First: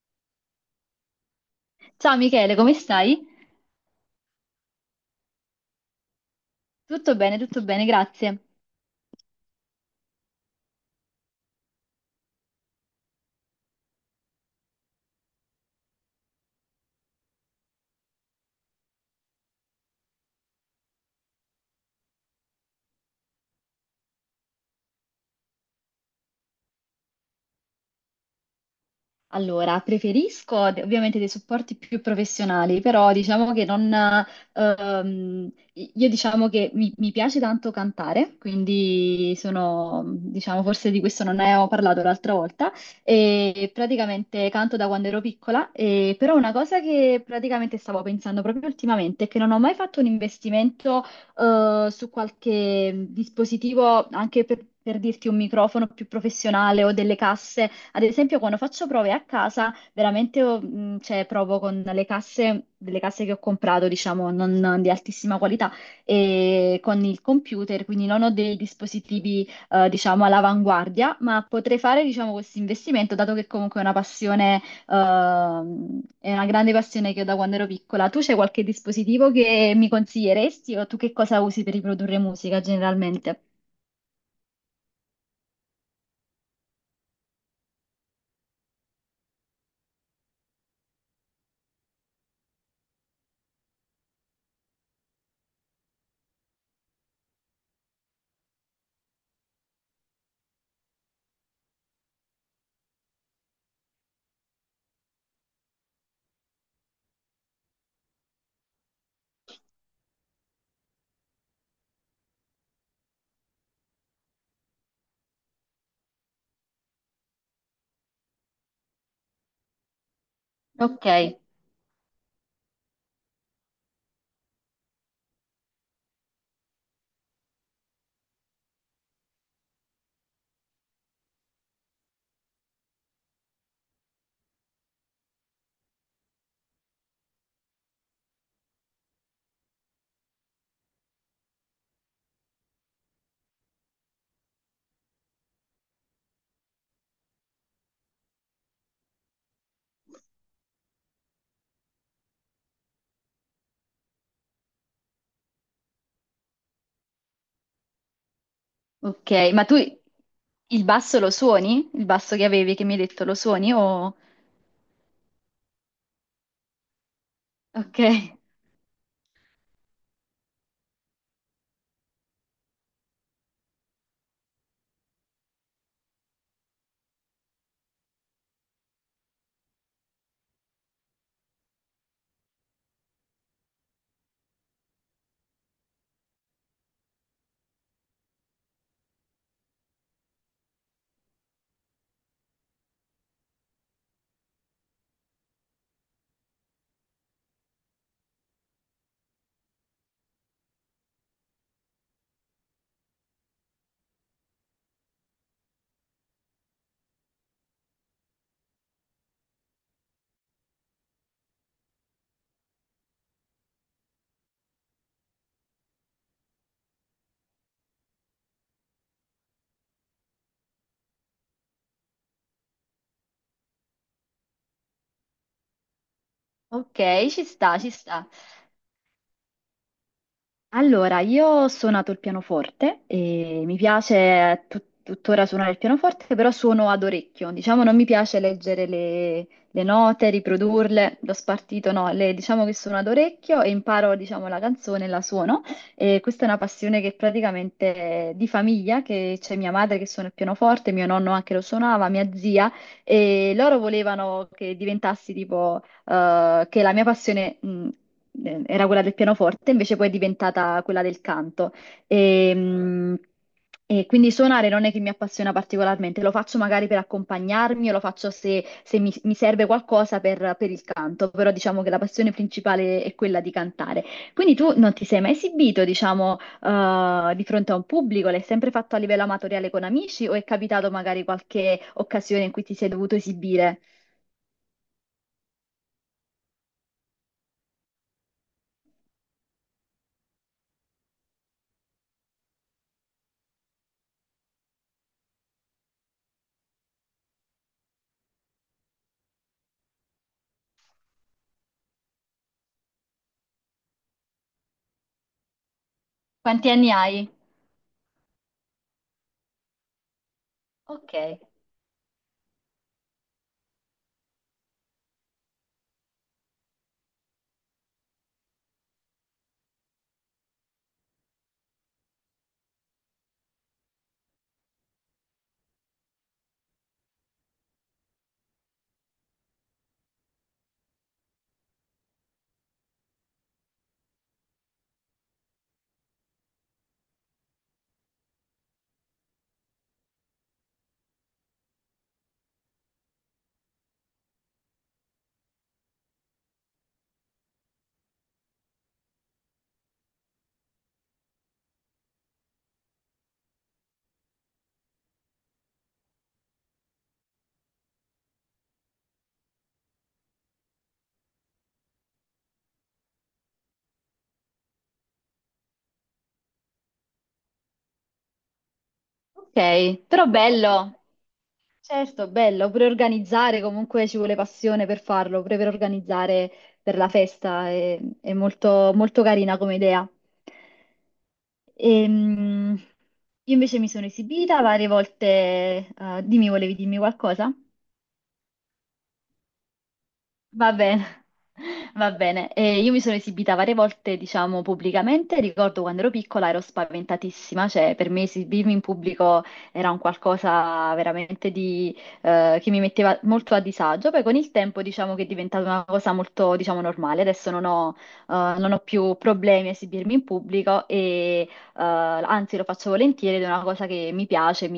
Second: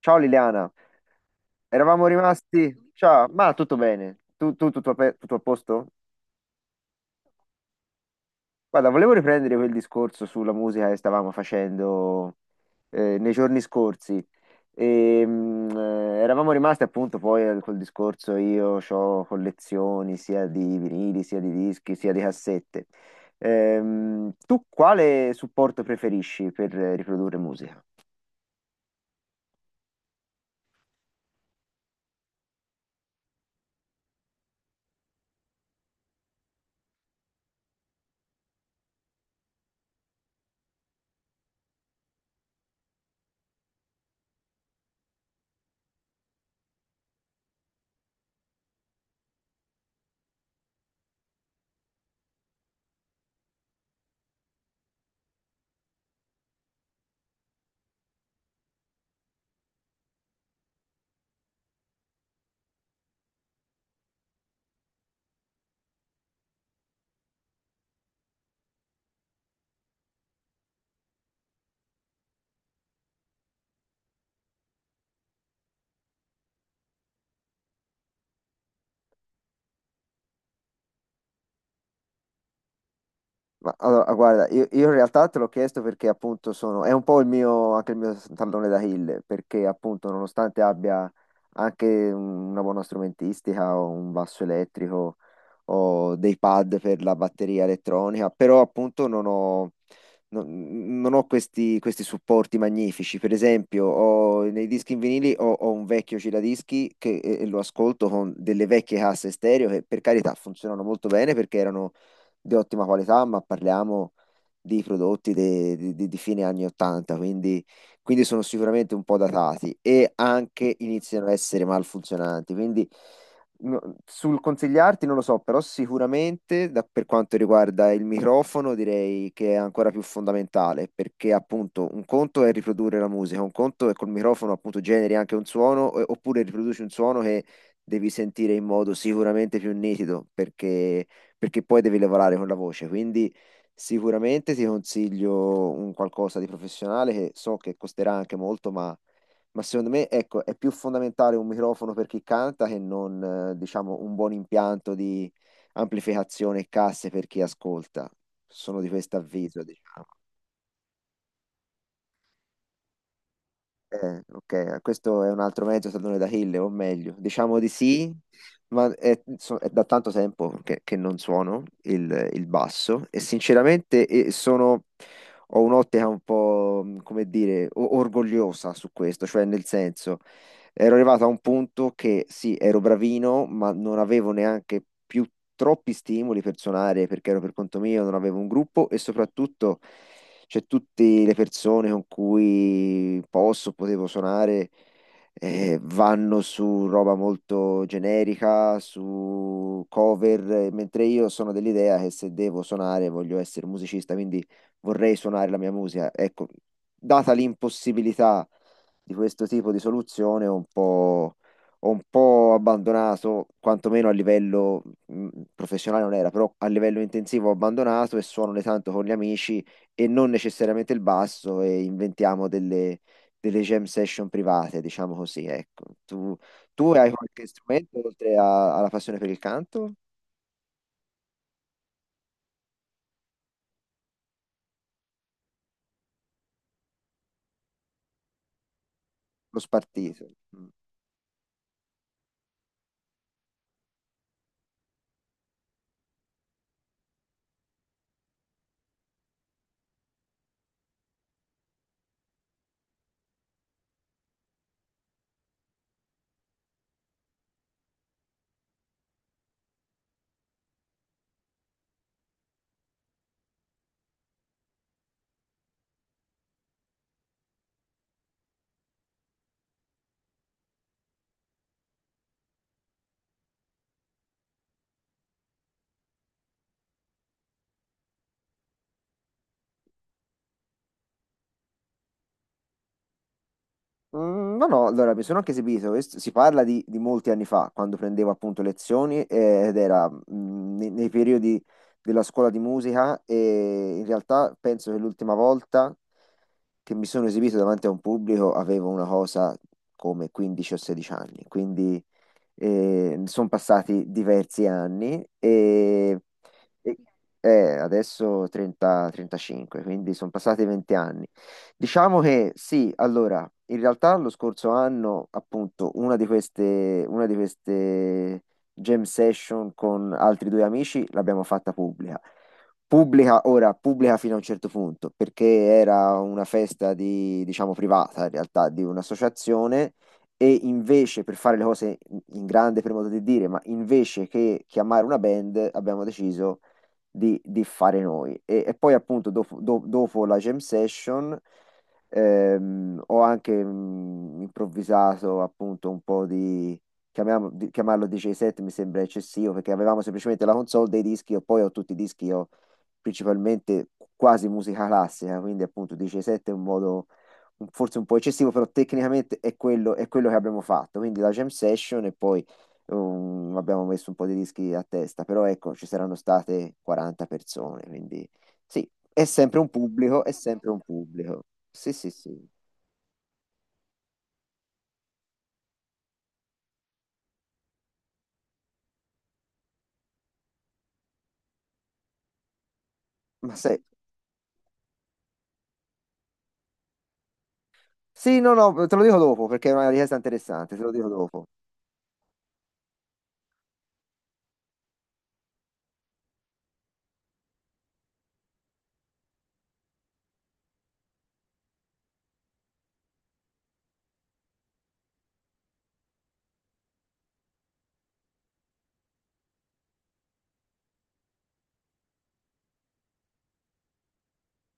Ciao Liliana, eravamo Ciao Michele, come rimasti. stai? Ciao, ma tutto bene? Tutto, tutto a posto? Tutto bene, grazie. Guarda, volevo riprendere quel discorso sulla musica che stavamo facendo nei giorni scorsi. Eravamo rimasti appunto poi a quel discorso, io ho collezioni sia di vinili, sia di dischi, sia di cassette. Tu quale supporto preferisci per riprodurre musica? Allora, preferisco ovviamente dei supporti più professionali, però diciamo che non... io diciamo che mi piace tanto cantare, quindi sono, diciamo, forse di questo non ne ho parlato l'altra volta, e praticamente canto da quando ero piccola, e, però una cosa che praticamente stavo pensando proprio ultimamente è che non ho mai fatto un investimento su qualche dispositivo, anche per... Per dirti un microfono più professionale o delle casse ad esempio, quando faccio prove a casa, veramente cioè, provo con le casse, delle casse che ho comprato, diciamo, non di altissima qualità, e con il computer, quindi non ho dei dispositivi, diciamo, all'avanguardia, ma potrei fare, diciamo, questo investimento, dato che comunque è una passione, è una grande passione che ho da quando ero piccola. Tu c'è qualche dispositivo che mi consiglieresti o tu che cosa usi per riprodurre musica generalmente? Ma allora, guarda, io in realtà te l'ho chiesto perché appunto sono, è un po' il mio, anche il mio tallone d'Achille, perché appunto nonostante abbia anche una buona strumentistica, ho un basso elettrico, ho dei pad per la batteria elettronica, però appunto non ho questi supporti magnifici. Per esempio, nei dischi in vinili ho un vecchio giradischi che lo ascolto con delle vecchie casse stereo che per carità funzionano molto bene perché erano di ottima qualità, ma parliamo di prodotti di fine anni 80, quindi sono sicuramente un po' datati e anche Ok. iniziano a essere malfunzionanti. Quindi sul consigliarti non lo so, però sicuramente per quanto riguarda il microfono direi che è ancora più fondamentale perché appunto un conto è riprodurre la musica, un conto è col microfono appunto generi anche un suono oppure riproduci un suono che devi sentire in modo sicuramente più nitido perché poi devi lavorare con la voce, quindi sicuramente ti consiglio un qualcosa di professionale che so che costerà anche molto, ma secondo me, ecco, è più fondamentale un microfono per chi canta che non, diciamo, un buon impianto di amplificazione e casse per chi ascolta. Sono di questo Ok, avviso, ma tu diciamo. il basso lo suoni? Il basso che avevi, che mi hai detto, lo suoni? O... Ok, questo è un altro mezzo tallone d'Achille, o meglio, diciamo di Ok, sì, ma è, è da tanto tempo che non suono il basso e sinceramente ho un'ottica un po', come dire, orgogliosa su questo, cioè nel senso, ero arrivato a un punto che sì, ero bravino, ma non avevo neanche più troppi stimoli per suonare perché ero per conto mio, non avevo un gruppo e soprattutto cioè tutte le persone con cui potevo suonare vanno su roba molto generica, su cover, mentre io sono dell'idea che se devo suonare voglio essere musicista, quindi vorrei suonare la mia musica. Ecco, data l'impossibilità di questo tipo di soluzione, ho un po' abbandonato, quantomeno a livello professionale non era, però a livello intensivo ho abbandonato e suono ogni tanto con gli amici e non necessariamente il basso e inventiamo delle jam session private, diciamo così, ecco. Tu hai ok, ci qualche sta, ci strumento sta. oltre alla passione per il canto? Allora, io ho suonato il pianoforte e mi piace tuttora suonare il pianoforte, però suono ad orecchio. Diciamo, non mi piace leggere le, Lo le spartito. note, Mm. riprodurle, l'ho spartito, no, diciamo che suono ad orecchio e imparo, diciamo, la canzone e la suono. E questa è una passione che praticamente è di famiglia, che c'è mia madre che suona il pianoforte, mio nonno anche lo suonava, mia zia, e loro volevano che diventassi tipo che la mia passione, era quella del pianoforte, invece poi è diventata quella del canto. E, mh, e quindi suonare non è che mi appassiona particolarmente, lo faccio magari per accompagnarmi o lo faccio se, mi serve qualcosa per il canto, però diciamo che la passione principale è quella di cantare. Quindi tu non ti sei mai esibito, diciamo, di fronte a un pubblico? L'hai sempre fatto a livello amatoriale con amici o è capitato magari qualche occasione in cui ti sei dovuto esibire? Mm, no, allora mi sono anche esibito, si parla di molti anni fa, quando prendevo appunto lezioni ed era nei, nei periodi della scuola di musica e in realtà penso che l'ultima volta che mi sono esibito davanti a un pubblico avevo una cosa come 15 o 16 anni, quindi sono passati diversi anni e, Quanti anni e- hai? Adesso 30, 35, quindi sono passati 20 Ok. anni. Diciamo che sì, allora, in realtà lo scorso anno, appunto, una di queste jam session con altri due amici l'abbiamo fatta pubblica. Pubblica, ora, pubblica fino a un certo punto, perché era una festa di, diciamo, privata, in realtà, di un'associazione e invece, per fare le cose in grande, per modo di dire, ma invece che chiamare una band, abbiamo deciso di fare noi. E poi appunto dopo, dopo la jam session ho anche improvvisato appunto un po' di, chiamarlo DJ set mi sembra eccessivo perché avevamo semplicemente la console dei dischi e poi ho tutti i dischi, ho principalmente quasi musica classica, quindi appunto DJ set è un modo forse un po' eccessivo, però tecnicamente è quello che abbiamo fatto, quindi la jam session e poi abbiamo messo un po' di rischi a testa, però ecco, ci saranno state 40 persone, quindi sì, è sempre un Ok, pubblico, però è sempre un bello, pubblico. Sì, sì, certo, sì. bello, pure organizzare, comunque ci vuole passione per farlo, pure per organizzare per la festa, è molto, molto carina come idea. Ehm, io Ma invece sai, mi sono esibita varie volte, dimmi, volevi dirmi qualcosa? sì, no, no, te lo dico dopo, perché è una richiesta Va interessante, te lo dico bene, dopo. va bene. Io mi sono esibita varie volte, diciamo, pubblicamente. Ricordo quando ero piccola ero spaventatissima, cioè per me esibirmi in pubblico era un qualcosa veramente di, che mi metteva molto a disagio. Poi con il tempo diciamo che è diventata una cosa molto, diciamo, normale. Adesso non ho, non ho più problemi a esibirmi in pubblico e anzi lo faccio volentieri ed è una cosa che mi piace,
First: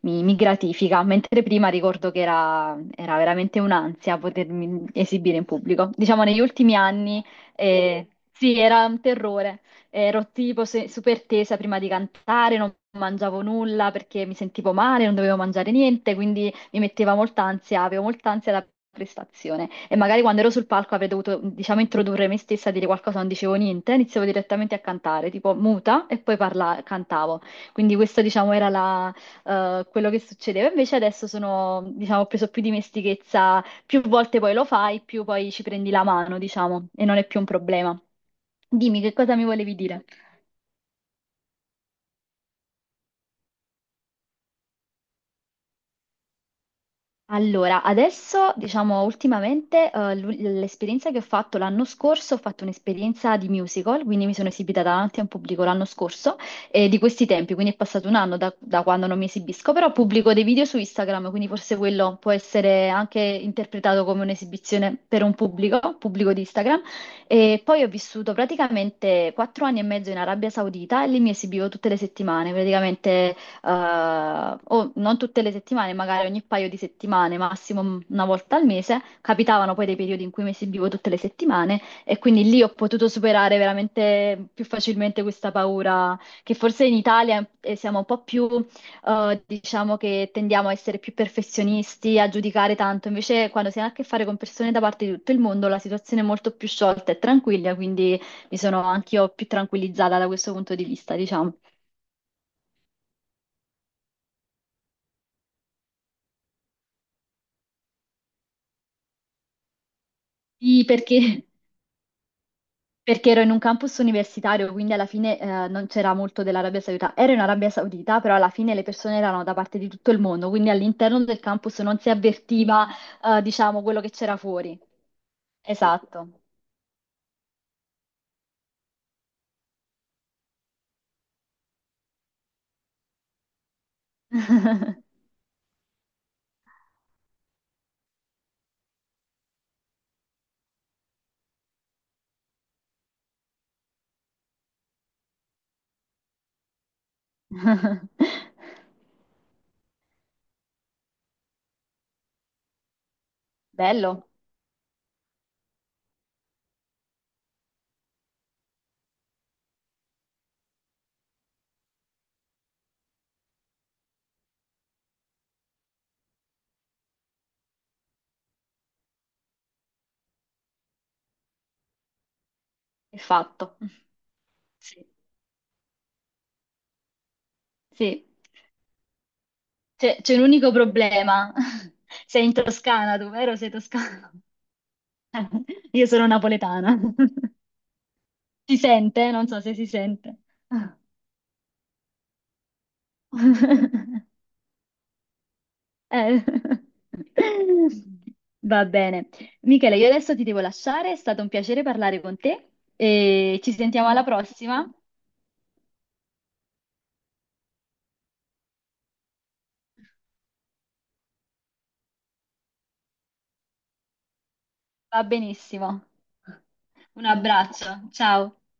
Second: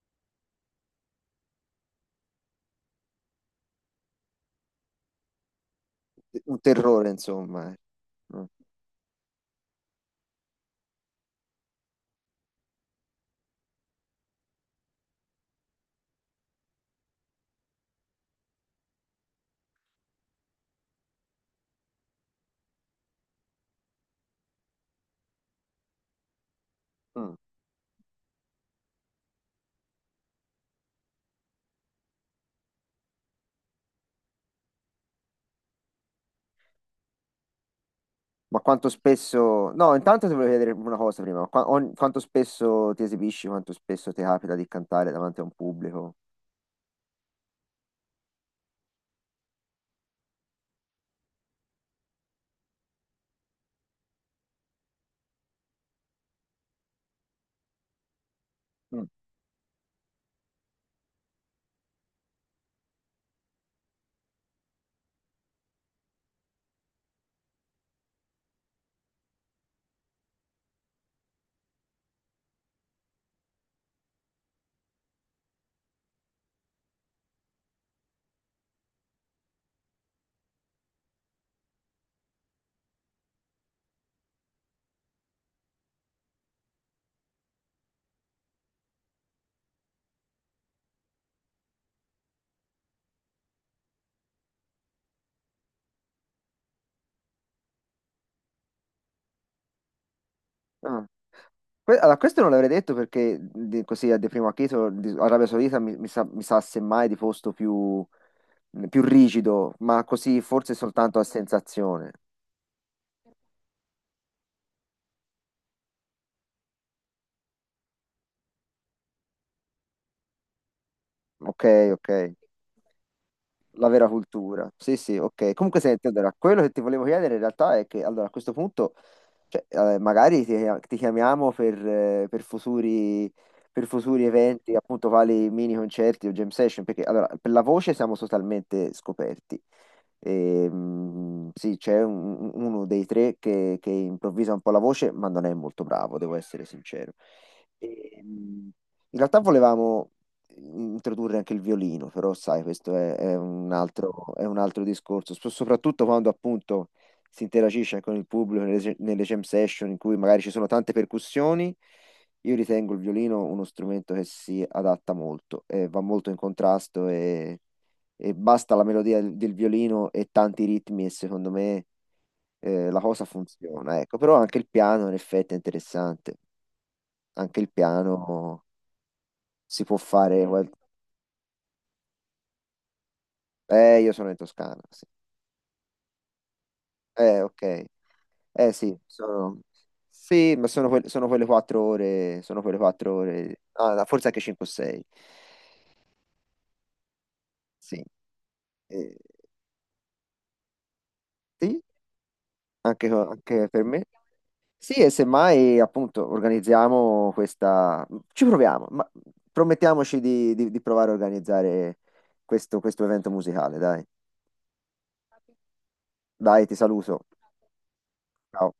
mi gratifica, mentre prima ricordo che era, era veramente un'ansia potermi esibire in pubblico. Diciamo negli Un ultimi terrore, anni insomma, eh. eh, Mm. sì, era un terrore, ero tipo super tesa prima di cantare, non mangiavo nulla perché mi sentivo male, non dovevo mangiare niente, quindi mi metteva molta ansia, avevo molta ansia da prestazione e magari quando ero sul palco avrei dovuto, diciamo, introdurre me stessa, dire qualcosa, non dicevo niente, iniziavo direttamente a cantare, tipo muta e poi Mm. cantavo. Quindi questa, diciamo, era la quello che succedeva. Invece adesso sono, diciamo, ho preso più dimestichezza, più volte poi lo fai, più poi ci prendi la mano, diciamo, e non è più un problema. Ma quanto Dimmi che cosa mi spesso... volevi No, dire. intanto ti volevo chiedere una cosa prima. Quanto spesso ti esibisci, quanto spesso ti capita di cantare davanti a un pubblico? Allora, adesso, diciamo, ultimamente, l'esperienza che ho fatto l'anno scorso, ho fatto un'esperienza di musical, quindi mi sono esibita davanti a un pubblico l'anno scorso, di questi tempi, quindi è passato un anno da, da Mm. quando non mi esibisco, però pubblico dei video su Instagram, quindi forse quello può essere anche interpretato come un'esibizione per un pubblico, pubblico di Instagram. E poi ho vissuto praticamente quattro anni e mezzo in Arabia Saudita e lì mi esibivo tutte le settimane, praticamente o non tutte le settimane, magari ogni paio di settimane, massimo una volta al mese, capitavano poi dei periodi in cui mi esibivo tutte le settimane e quindi lì ho potuto superare veramente più facilmente questa paura che forse in Italia siamo un po' più, diciamo che tendiamo a essere più perfezionisti, a giudicare tanto, invece quando si ha a che fare con persone da parte di tutto il mondo la situazione è molto più sciolta e tranquilla, quindi mi sono anch'io più tranquillizzata da questo punto di Ah. vista, diciamo. Allora, questo non l'avrei detto perché così a di primo acchito Arabia Saudita mi sa semmai di posto più rigido, ma così forse Sì, soltanto a perché sensazione. Perché ero in un campus universitario, quindi alla fine non c'era molto dell'Arabia Saudita. Ero in Arabia Saudita, però alla fine le persone erano da parte di tutto il mondo, quindi all'interno del Ok, campus non ok. si avvertiva, diciamo, La quello vera che c'era cultura. fuori. Sì, sì, ok. Comunque senti, Esatto. allora, quello che ti volevo chiedere in realtà è che allora, a questo punto, cioè, ti chiamiamo per, per futuri eventi, appunto, quali mini concerti o jam session, perché allora, per la voce siamo totalmente scoperti. E, mm, sì, uno dei tre che improvvisa un po' la voce, ma non è molto bravo, devo essere sincero. E, mm, in realtà volevamo introdurre anche il violino, però sai, questo è, Bello, è un altro discorso. Soprattutto quando appunto si interagisce anche con il pubblico nelle jam session in cui magari ci sono tante percussioni, io ritengo il violino uno strumento che si adatta molto, va molto in contrasto e basta la melodia del violino e tanti ritmi e secondo me la è cosa fatto. funziona, ecco, però anche il Sì. piano in effetti è interessante, anche il Sì. piano si può C'è un fare... unico problema. Sei in Toscana, tu, vero? Sei io sono toscano? in Toscana, sì. Io sono napoletana. Ok. Eh Si sì, sente? Non sono... so se si sente. Sì, ma sono, sono quelle quattro ore, sono quelle quattro ore, ah, no, forse anche 5 o 6. Eh. Sì, Va eh, bene. Michele, io adesso ti devo lasciare, è stato un sì, piacere parlare con te anche, e anche ci per me. sentiamo alla prossima. Sì, e semmai appunto organizziamo questa... Ci proviamo, ma promettiamoci di, di provare a organizzare questo evento musicale, dai. Va benissimo. Dai, ti saluto. Un abbraccio, ciao. Ciao.